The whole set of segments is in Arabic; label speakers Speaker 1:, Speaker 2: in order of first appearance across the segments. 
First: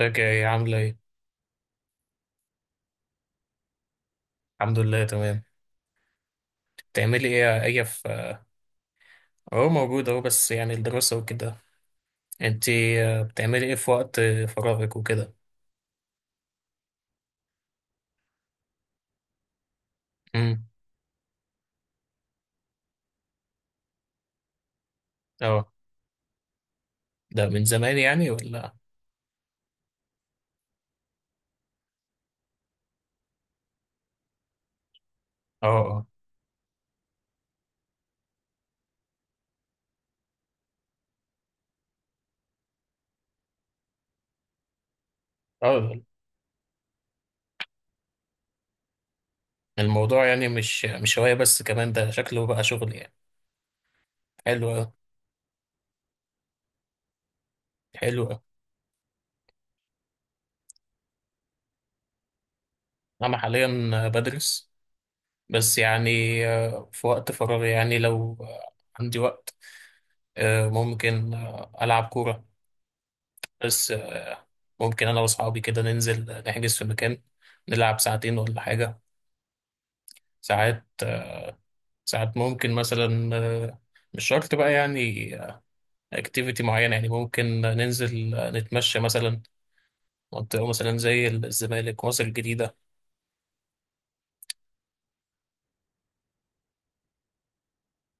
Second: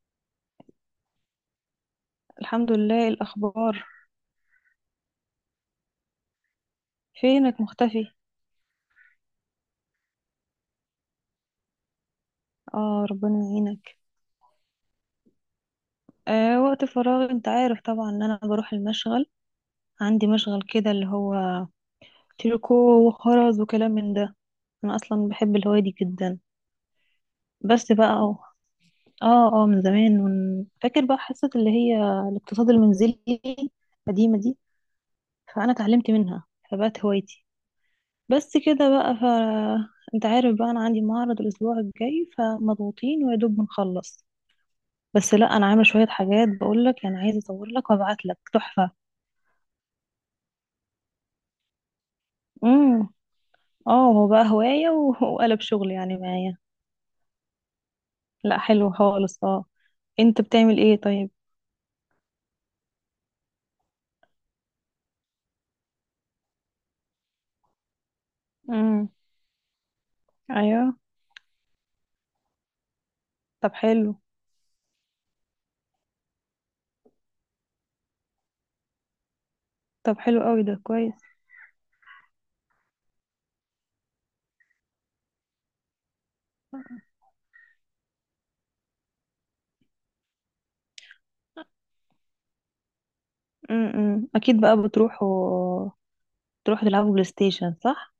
Speaker 1: ازيك يا ايه عاملة ايه؟
Speaker 2: الحمد لله، الأخبار؟
Speaker 1: الحمد لله تمام. بتعملي
Speaker 2: فينك
Speaker 1: ايه
Speaker 2: مختفي؟
Speaker 1: في. اهو موجود اهو، بس يعني الدراسة وكده. انتي؟
Speaker 2: آه، ربنا
Speaker 1: بتعملي ايه في
Speaker 2: يعينك.
Speaker 1: وقت فراغك وكده؟
Speaker 2: آه، وقت فراغ، أنت عارف طبعا إن أنا بروح المشغل. عندي مشغل
Speaker 1: امم.
Speaker 2: كده اللي هو تريكو وخرز وكلام من ده. أنا أصلا بحب
Speaker 1: اه.
Speaker 2: الهواية دي جدا.
Speaker 1: ده من
Speaker 2: بس
Speaker 1: زمان
Speaker 2: بقى
Speaker 1: يعني ولا؟
Speaker 2: من زمان. من... فاكر بقى حصة اللي هي الاقتصاد المنزلي القديمة دي،
Speaker 1: اه،
Speaker 2: فأنا
Speaker 1: اه،
Speaker 2: اتعلمت منها، فبقت هوايتي. بس كده بقى ف... انت عارف بقى انا عندي معرض الاسبوع الجاي فمضغوطين ويا دوب بنخلص. بس لا انا عامله
Speaker 1: اه.
Speaker 2: شويه حاجات بقول لك، يعني عايزه اصور لك وابعت لك تحفه.
Speaker 1: الموضوع يعني مش هواية، بس كمان ده شكله بقى شغل
Speaker 2: امم.
Speaker 1: يعني.
Speaker 2: اه، هو بقى
Speaker 1: حلو اوي،
Speaker 2: هوايه وقلب شغل يعني معايا.
Speaker 1: حلو اوي.
Speaker 2: لا حلو خالص، اه. انت بتعمل ايه طيب؟
Speaker 1: انا حاليا بدرس. بس يعني في وقت فراغي، يعني لو
Speaker 2: امم.
Speaker 1: عندي وقت
Speaker 2: ايوه.
Speaker 1: ممكن ألعب كورة.
Speaker 2: طب
Speaker 1: بس
Speaker 2: حلو.
Speaker 1: ممكن انا واصحابي كده ننزل نحجز في مكان، نلعب ساعتين ولا حاجة.
Speaker 2: طب حلو قوي، ده
Speaker 1: ساعات
Speaker 2: كويس.
Speaker 1: ساعات ممكن مثلا مش شرط بقى يعني اكتيفيتي معينة. يعني ممكن ننزل نتمشى مثلا منطقة مثلا زي الزمالك، مصر الجديدة.
Speaker 2: امم، اكيد بقى تروحوا تلعبوا بلاي ستيشن، صح؟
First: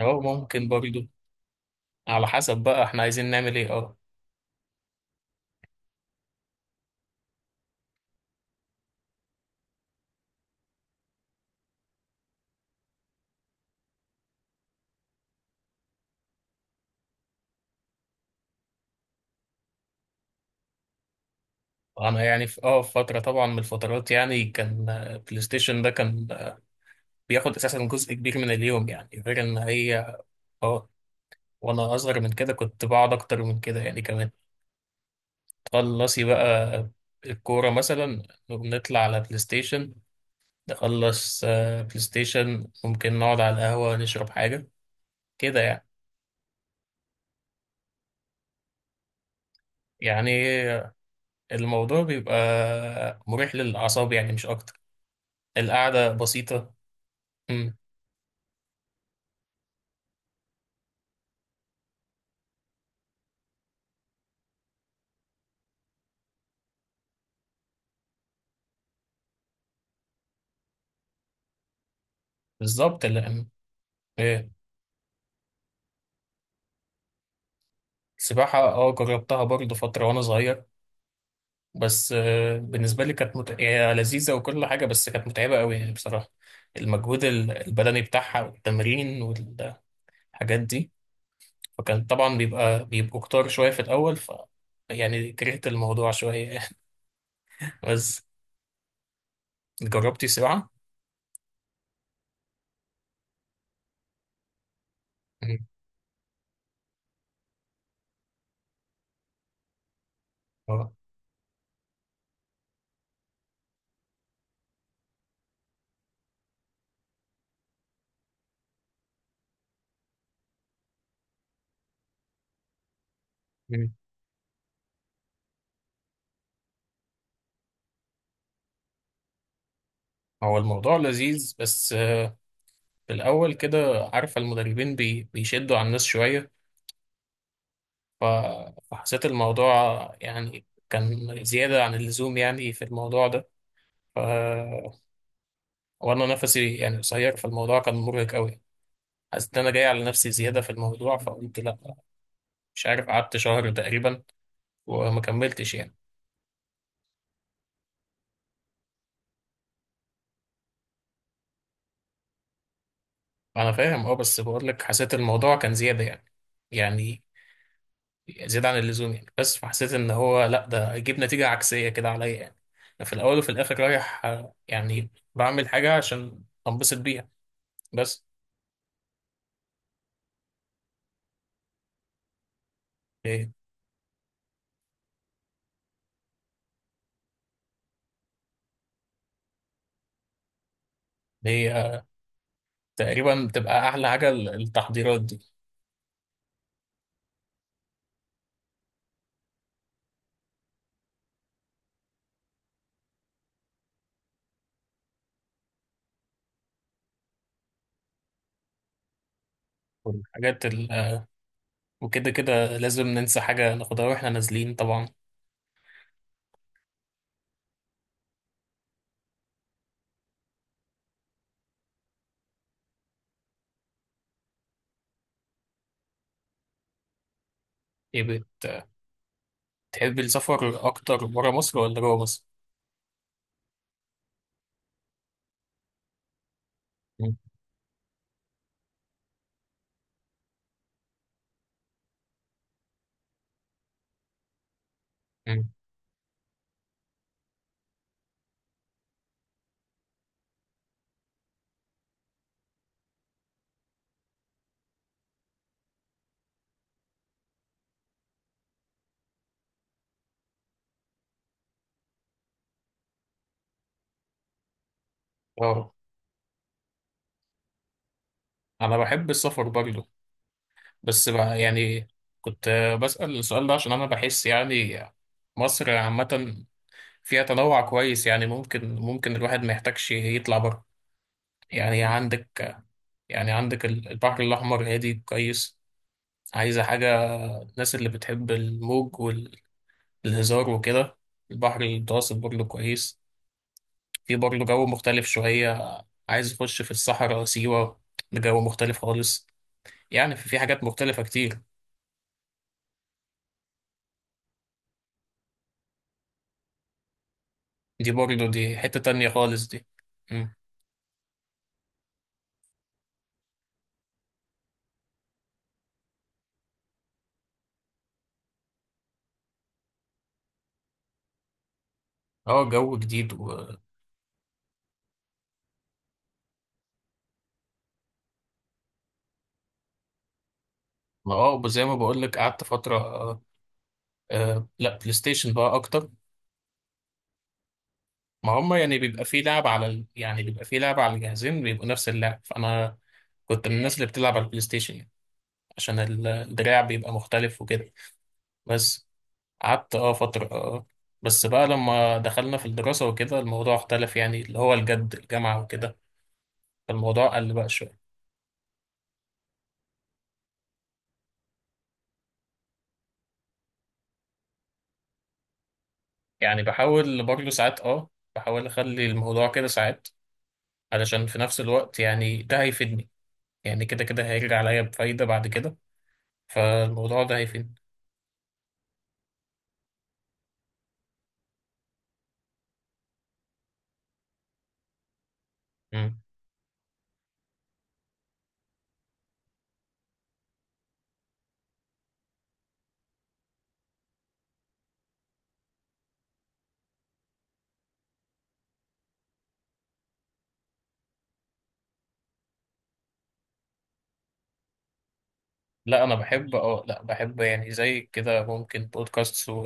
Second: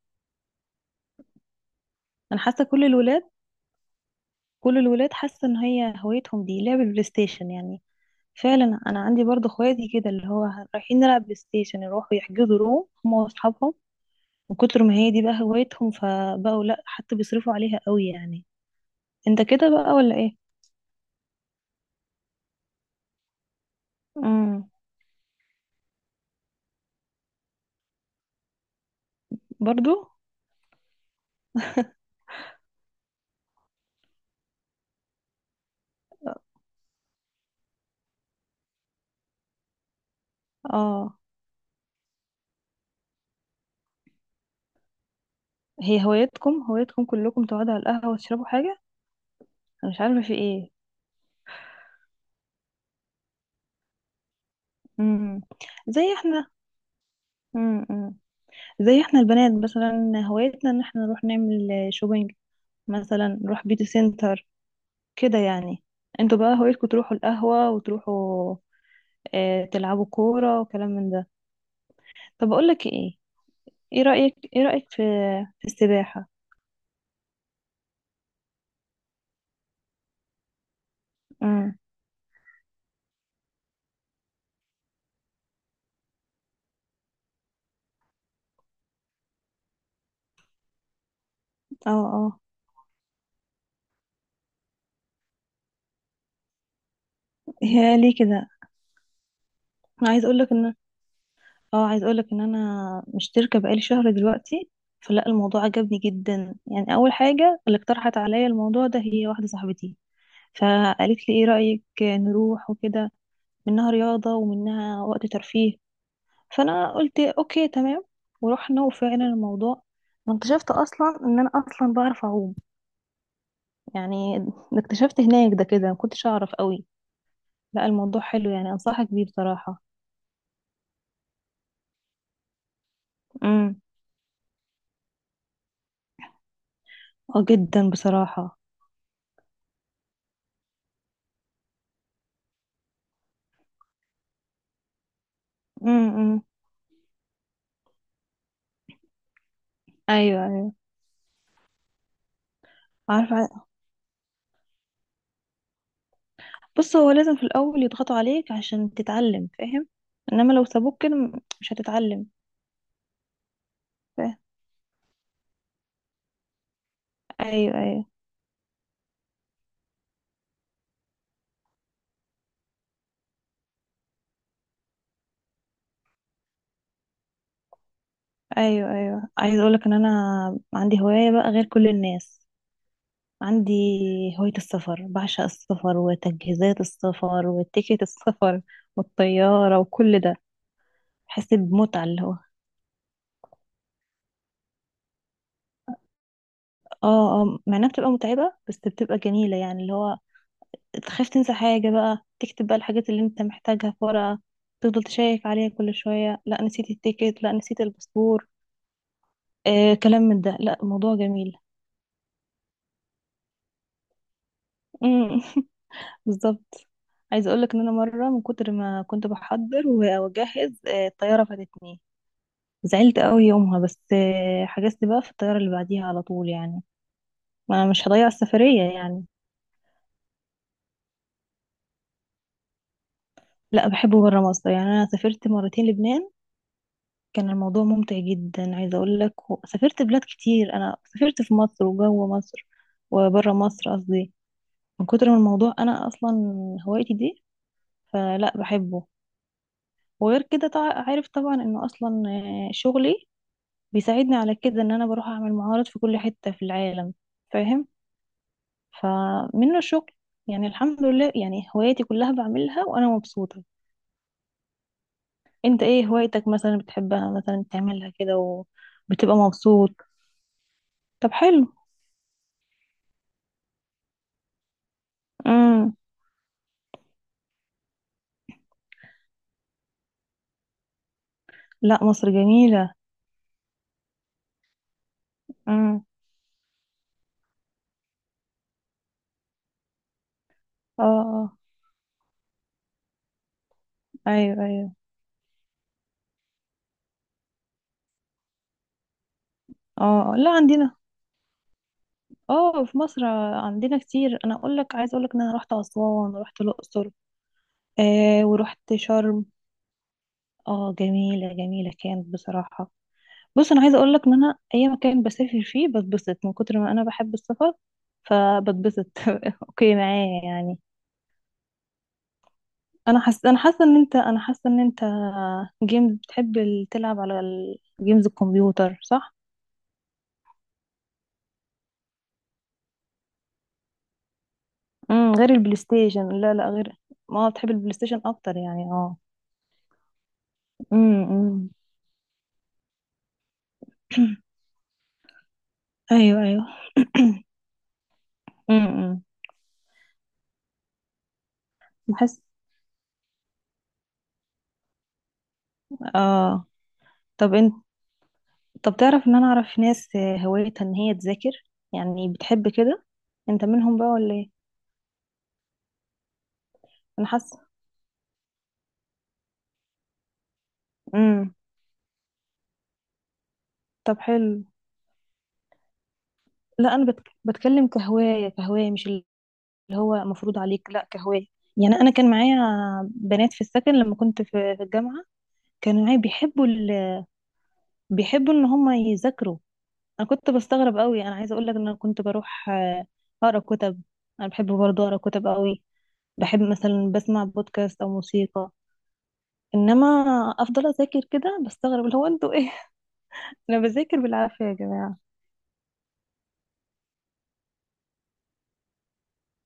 Speaker 1: أو ممكن برضو، على
Speaker 2: انا
Speaker 1: حسب
Speaker 2: حاسه
Speaker 1: بقى
Speaker 2: كل
Speaker 1: احنا
Speaker 2: الولاد
Speaker 1: عايزين نعمل ايه. اه.
Speaker 2: كل الولاد حاسه ان هي هوايتهم دي لعب البلاي ستيشن يعني. فعلا انا عندي برضه اخواتي كده اللي هو رايحين نلعب بلاي ستيشن، يروحوا يحجزوا روم هم واصحابهم. من كتر ما هي دي بقى هوايتهم، فبقوا لا حتى بيصرفوا عليها قوي يعني. انت كده بقى ولا ايه؟
Speaker 1: أنا يعني في فترة طبعا من الفترات، يعني
Speaker 2: امم.
Speaker 1: كان بلاي ستيشن ده كان بياخد أساسا جزء كبير من اليوم، يعني غير إن
Speaker 2: برضو.
Speaker 1: هي. اه. وانا اصغر من كده كنت بقعد اكتر من كده يعني كمان. تخلصي بقى الكوره مثلا نطلع على بلاي ستيشن،
Speaker 2: اه.
Speaker 1: نخلص بلاي ستيشن، ممكن نقعد على القهوه نشرب حاجه كده يعني.
Speaker 2: هي هوايتكم كلكم تقعدوا على القهوة وتشربوا حاجة؟ انا مش عارفة
Speaker 1: يعني
Speaker 2: في ايه.
Speaker 1: الموضوع بيبقى مريح للاعصاب، يعني مش اكتر.
Speaker 2: امم. زي
Speaker 1: القعده
Speaker 2: احنا.
Speaker 1: بسيطه. امم.
Speaker 2: امم. زي احنا البنات مثلا هوايتنا ان احنا نروح نعمل شوبينج، مثلا نروح بيوتي سنتر كده يعني. انتوا بقى هوايتكم تروحوا القهوة وتروحوا اه تلعبوا كورة وكلام من ده. طب اقول لك
Speaker 1: بالظبط
Speaker 2: ايه؟
Speaker 1: اللي. ايه؟
Speaker 2: ايه رأيك في السباحة؟
Speaker 1: السباحه اه، جربتها برضه فتره وانا صغير.
Speaker 2: امم.
Speaker 1: بس بالنسبة لي كانت هي لذيذة وكل حاجة، بس كانت متعبة قوي يعني بصراحة. المجهود البدني بتاعها والتمرين والحاجات دي.
Speaker 2: اه،
Speaker 1: فكان طبعا
Speaker 2: اه.
Speaker 1: بيبقوا كتار شوية في الأول ف. يعني كرهت الموضوع شوية.
Speaker 2: هي ليه
Speaker 1: بس
Speaker 2: كده؟ انا عايز
Speaker 1: جربتي
Speaker 2: اقول لك
Speaker 1: سباحة؟
Speaker 2: ان اه عايز اقول لك ان انا مشتركه بقالي شهر دلوقتي. فلا الموضوع
Speaker 1: مم.
Speaker 2: عجبني جدا يعني. اول حاجه اللي اقترحت عليا الموضوع ده هي واحده صاحبتي،
Speaker 1: آه.
Speaker 2: فقالت لي ايه رايك نروح وكده. منها رياضه ومنها وقت ترفيه. فانا قلت اوكي، تمام. ورحنا وفعلا الموضوع، واكتشفت اصلا ان انا اصلا بعرف اعوم
Speaker 1: مم.
Speaker 2: يعني. اكتشفت هناك ده كده، ما كنتش اعرف قوي. لا الموضوع حلو يعني، انصحك بيه بصراحه.
Speaker 1: هو الموضوع لذيذ، بس في الأول كده عارفة المدربين بيشدوا على الناس شوية.
Speaker 2: اه، جدا
Speaker 1: ف...
Speaker 2: بصراحة.
Speaker 1: فحسيت الموضوع يعني كان زيادة عن اللزوم يعني في الموضوع ده. وانا
Speaker 2: امم.
Speaker 1: نفسي يعني قصير، فالموضوع كان مرهق قوي. حسيت ان انا جاي على نفسي
Speaker 2: ايوه،
Speaker 1: زياده في
Speaker 2: ايوه.
Speaker 1: الموضوع، فقلت لا. مش عارف قعدت
Speaker 2: عارفة ع-
Speaker 1: شهر تقريبا وما كملتش يعني.
Speaker 2: بص، هو لازم في الاول يضغطوا عليك عشان تتعلم، فاهم؟ انما لو سابوك كده مش هتتعلم.
Speaker 1: انا فاهم، اه،
Speaker 2: فاهم.
Speaker 1: بس بقول لك حسيت الموضوع كان زياده يعني، يعني
Speaker 2: ايوه، ايوه.
Speaker 1: زياده عن اللزوم يعني. بس فحسيت ان هو لا، ده هيجيب نتيجه عكسيه كده عليا يعني. أنا في الاول وفي الاخر رايح يعني بعمل حاجه عشان انبسط بيها بس.
Speaker 2: ايوه، ايوه، عايزة اقولك ان انا عندي هواية بقى غير كل الناس.
Speaker 1: هي
Speaker 2: عندي هواية السفر، بعشق السفر وتجهيزات السفر وتيكت السفر والطيارة وكل ده. بحس
Speaker 1: هي،
Speaker 2: بمتعة
Speaker 1: آه،
Speaker 2: اللي هو.
Speaker 1: تقريبا بتبقى احلى حاجه التحضيرات دي
Speaker 2: اه، اه، مع انها بتبقى متعبة بس بتبقى جميلة يعني اللي هو تخاف تنسى حاجة، بقى تكتب بقى الحاجات اللي انت محتاجها في ورقة، تفضل تشيك عليها كل شوية. لا نسيت التيكت، لا نسيت الباسبور، كلام من ده.
Speaker 1: والحاجات.
Speaker 2: لا الموضوع جميل.
Speaker 1: وكده كده لازم ننسى حاجة ناخدها واحنا نازلين طبعا.
Speaker 2: مم. بالظبط. عايزة اقولك ان انا مرة من كتر ما كنت بحضر واجهز الطيارة فاتتني. زعلت قوي يومها، بس حجزت بقى في الطيارة اللي بعديها على طول يعني. ما انا مش
Speaker 1: ايه
Speaker 2: هضيع السفرية يعني.
Speaker 1: تحب السفر أكتر برا مصر ولا جوا مصر؟
Speaker 2: لا بحبه برا مصر يعني. انا سافرت مرتين لبنان،
Speaker 1: مم.
Speaker 2: كان الموضوع ممتع جدا، عايزة اقول لك. سافرت بلاد كتير، انا سافرت في مصر وجوه مصر وبره مصر قصدي. من كتر ما
Speaker 1: مم.
Speaker 2: الموضوع، انا اصلا هوايتي دي، فلا بحبه. وغير كده، عارف طبعا انه اصلا شغلي بيساعدني على كده ان انا بروح اعمل معارض في كل حتة في العالم، فاهم؟ فمنه الشغل يعني. الحمد لله، يعني هواياتي كلها بعملها وانا مبسوطة. انت
Speaker 1: اه،
Speaker 2: ايه هوايتك مثلا بتحبها مثلا تعملها كده
Speaker 1: أنا بحب
Speaker 2: وبتبقى
Speaker 1: السفر
Speaker 2: مبسوط؟
Speaker 1: برضه. بس
Speaker 2: طب
Speaker 1: بقى يعني كنت بسأل السؤال ده عشان أنا بحس يعني مصر
Speaker 2: حلو.
Speaker 1: عامة فيها تنوع كويس. يعني ممكن الواحد ما يحتاجش يطلع بره. يعني
Speaker 2: لا مصر
Speaker 1: عندك
Speaker 2: جميلة.
Speaker 1: يعني عندك البحر الأحمر هادي كويس،
Speaker 2: امم.
Speaker 1: عايزة حاجة. الناس اللي بتحب الموج والهزار
Speaker 2: اه،
Speaker 1: وكده.
Speaker 2: اه.
Speaker 1: البحر المتوسط برضه كويس، في برضه
Speaker 2: ايوه،
Speaker 1: جو
Speaker 2: ايوه.
Speaker 1: مختلف شوية. عايز أخش في الصحراء سيوة، بجو مختلف خالص.
Speaker 2: اه.
Speaker 1: يعني
Speaker 2: آه.
Speaker 1: في
Speaker 2: لا
Speaker 1: في حاجات
Speaker 2: عندنا،
Speaker 1: مختلفة كتير.
Speaker 2: اه، في مصر عندنا كتير. انا اقول لك، عايز اقول لك ان انا رحت اسوان ورحت الاقصر
Speaker 1: دي برضه دي
Speaker 2: ورحت
Speaker 1: حتة تانية
Speaker 2: شرم.
Speaker 1: خالص دي. مم.
Speaker 2: اه، جميلة جميلة كانت بصراحة. بص، انا عايزة اقول لك ان انا اي مكان بسافر فيه بتبسط من كتر ما انا بحب السفر، فبتبسط. اوكي معايا يعني.
Speaker 1: اه، جو
Speaker 2: انا
Speaker 1: جديد
Speaker 2: حاسه
Speaker 1: و.
Speaker 2: ان انت جيمز بتحب تلعب على الجيمز الكمبيوتر، صح؟
Speaker 1: ما زي ما بقولك قعدت فترة لا بلاي
Speaker 2: امم، غير
Speaker 1: ستيشن بقى
Speaker 2: البلاي
Speaker 1: أكتر.
Speaker 2: ستيشن؟ لا لا، غير. ما بتحب البلاي ستيشن
Speaker 1: ما
Speaker 2: اكتر
Speaker 1: هما
Speaker 2: يعني،
Speaker 1: يعني
Speaker 2: اه.
Speaker 1: بيبقى في لعب على
Speaker 2: امم.
Speaker 1: الجهازين
Speaker 2: أمم.
Speaker 1: بيبقوا نفس اللعب. فأنا كنت من الناس اللي بتلعب على البلاي ستيشن يعني عشان
Speaker 2: ايوه، ايوه.
Speaker 1: الدراع بيبقى مختلف وكده. بس
Speaker 2: امم.
Speaker 1: قعدت فترة بس بقى لما
Speaker 2: بحس.
Speaker 1: دخلنا في الدراسة وكده الموضوع اختلف، يعني اللي هو الجد الجامعة وكده.
Speaker 2: اه.
Speaker 1: فالموضوع قل
Speaker 2: طب
Speaker 1: بقى
Speaker 2: انت.
Speaker 1: شوية.
Speaker 2: طب تعرف ان انا اعرف ناس هوايتها ان هي تذاكر، يعني بتحب كده. انت منهم بقى ولا ايه؟
Speaker 1: يعني بحاول
Speaker 2: انا
Speaker 1: برضه
Speaker 2: حاسه.
Speaker 1: ساعات بحاول أخلي الموضوع كده ساعات علشان في
Speaker 2: امم.
Speaker 1: نفس الوقت يعني ده هيفيدني. يعني كده
Speaker 2: طب
Speaker 1: كده هيرجع
Speaker 2: حلو.
Speaker 1: عليا بفايدة بعد كده.
Speaker 2: لا انا
Speaker 1: فالموضوع ده هيفيدني.
Speaker 2: بتكلم كهوايه، كهوايه، مش اللي هو مفروض عليك، لا كهوايه. يعني انا كان معايا بنات في السكن لما كنت في الجامعه. كانوا معايا
Speaker 1: مم.
Speaker 2: بيحبوا بيحبوا ان هم يذاكروا. انا كنت بستغرب قوي. انا عايزه اقول لك ان انا كنت بروح اقرا كتب. انا بحب برضه اقرا كتب قوي. بحب مثلا بسمع بودكاست او موسيقى. انما افضل اذاكر كده، بستغرب اللي هو انتوا ايه. انا بذاكر بالعافيه يا جماعه.
Speaker 1: لا، أنا بحب اه لا بحب يعني زي كده، ممكن بودكاست و...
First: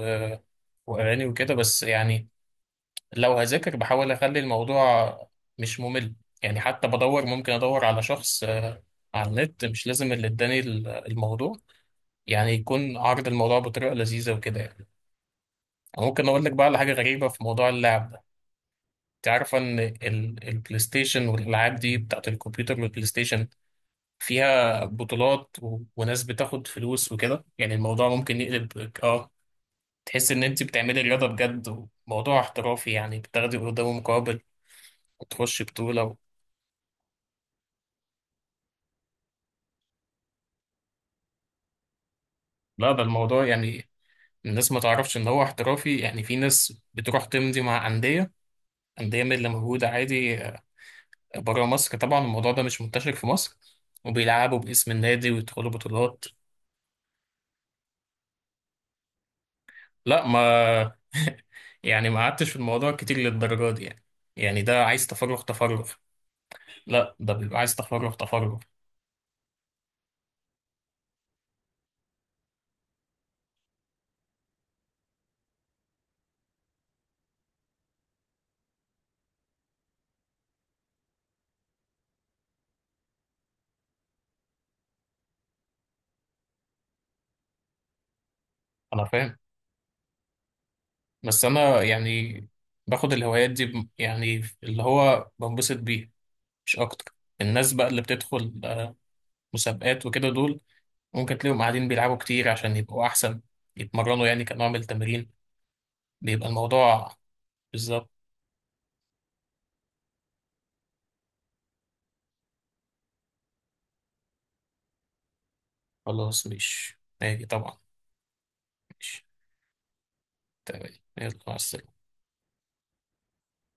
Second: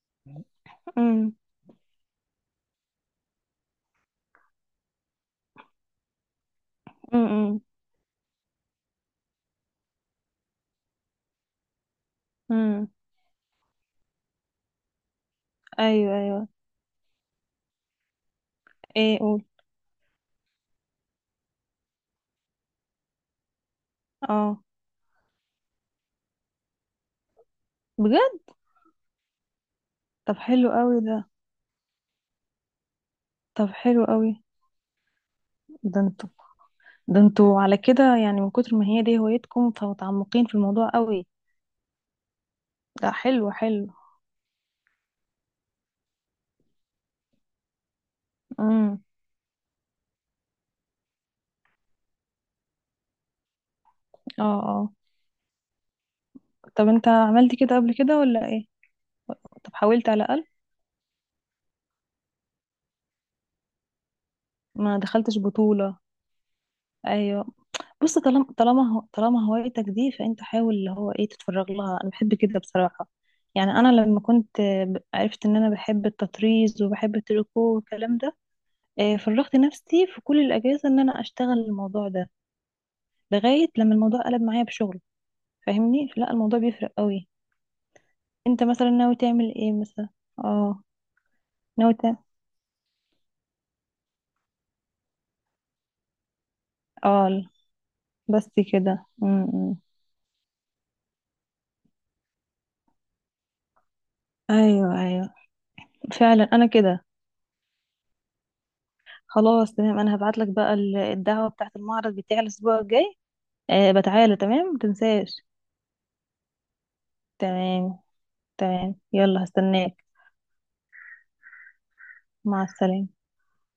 Speaker 1: وأغاني
Speaker 2: امم.
Speaker 1: وكده بس يعني. لو هذاكر بحاول اخلي الموضوع مش ممل. يعني حتى بدور ممكن
Speaker 2: امم.
Speaker 1: ادور على شخص على النت، مش لازم اللي اداني الموضوع يعني
Speaker 2: امم.
Speaker 1: يكون عرض الموضوع بطريقه لذيذه وكده يعني.
Speaker 2: ايوه،
Speaker 1: ممكن اقول
Speaker 2: ايوه.
Speaker 1: لك بقى على حاجه غريبه في موضوع اللعب ده.
Speaker 2: ايه،
Speaker 1: انت
Speaker 2: قول.
Speaker 1: عارفه ان البلاي ستيشن والالعاب دي بتاعت الكمبيوتر والبلاي ستيشن
Speaker 2: اه،
Speaker 1: فيها بطولات و... وناس بتاخد فلوس وكده. يعني الموضوع ممكن
Speaker 2: بجد.
Speaker 1: يقلب تحس
Speaker 2: طب
Speaker 1: ان انت
Speaker 2: حلو قوي
Speaker 1: بتعملي
Speaker 2: ده.
Speaker 1: رياضه بجد، وموضوع احترافي يعني بتاخدي
Speaker 2: طب
Speaker 1: قدامه
Speaker 2: حلو
Speaker 1: مقابل
Speaker 2: قوي.
Speaker 1: وتخش
Speaker 2: ده
Speaker 1: بطولة.
Speaker 2: انتوا ده انتوا على كده يعني، من كتر ما هي دي هوايتكم فمتعمقين في الموضوع قوي.
Speaker 1: لا، ده
Speaker 2: ده
Speaker 1: الموضوع
Speaker 2: حلو، حلو.
Speaker 1: يعني الناس ما تعرفش ان هو احترافي. يعني في ناس بتروح تمضي مع انديه،
Speaker 2: امم.
Speaker 1: انديه من اللي موجوده عادي بره مصر. طبعا الموضوع ده مش منتشر في مصر،
Speaker 2: اه،
Speaker 1: وبيلعبوا باسم
Speaker 2: اه.
Speaker 1: النادي ويدخلوا بطولات.
Speaker 2: طب انت عملت كده قبل كده ولا ايه؟ طب حاولت على
Speaker 1: لا
Speaker 2: الاقل.
Speaker 1: ما. يعني ما قعدتش في الموضوع كتير للدرجه دي يعني. يعني ده
Speaker 2: ما
Speaker 1: عايز
Speaker 2: دخلتش
Speaker 1: تفرغ تفرغ.
Speaker 2: بطولة.
Speaker 1: لا، ده
Speaker 2: ايوه.
Speaker 1: بيبقى عايز تفرغ
Speaker 2: بص،
Speaker 1: تفرغ.
Speaker 2: طالما هوايتك دي، فانت حاول اللي هو ايه، تتفرغ لها. انا بحب كده بصراحة. يعني انا لما كنت عرفت ان انا بحب التطريز وبحب التريكو والكلام ده، فرغت نفسي في كل الاجازة ان انا اشتغل الموضوع ده لغاية لما الموضوع قلب معايا بشغل، فاهمني؟ لا الموضوع بيفرق قوي. انت مثلا
Speaker 1: انا
Speaker 2: ناوي
Speaker 1: فاهم،
Speaker 2: تعمل ايه مثلا؟ اه.
Speaker 1: بس انا
Speaker 2: ناوي تعمل.
Speaker 1: يعني باخد الهوايات دي يعني اللي هو بنبسط بيه مش اكتر.
Speaker 2: اه.
Speaker 1: الناس بقى اللي
Speaker 2: بس
Speaker 1: بتدخل
Speaker 2: كده. م -م.
Speaker 1: مسابقات وكده دول ممكن تلاقيهم قاعدين بيلعبوا كتير عشان يبقوا أحسن، يتمرنوا يعني كنوع من
Speaker 2: ايوه،
Speaker 1: التمرين.
Speaker 2: ايوه. فعلا،
Speaker 1: بيبقى
Speaker 2: انا كده.
Speaker 1: الموضوع بالظبط.
Speaker 2: خلاص تمام، انا هبعت لك بقى الدعوة بتاعت المعرض بتاعي الاسبوع الجاي، أه. بتعالى، تمام، متنساش.
Speaker 1: خلاص مش ماشي طبعا.
Speaker 2: تمام. تمام،
Speaker 1: ماشي.
Speaker 2: يلا، هستناك.
Speaker 1: تمام يلا مع السلامة.
Speaker 2: مع السلامة.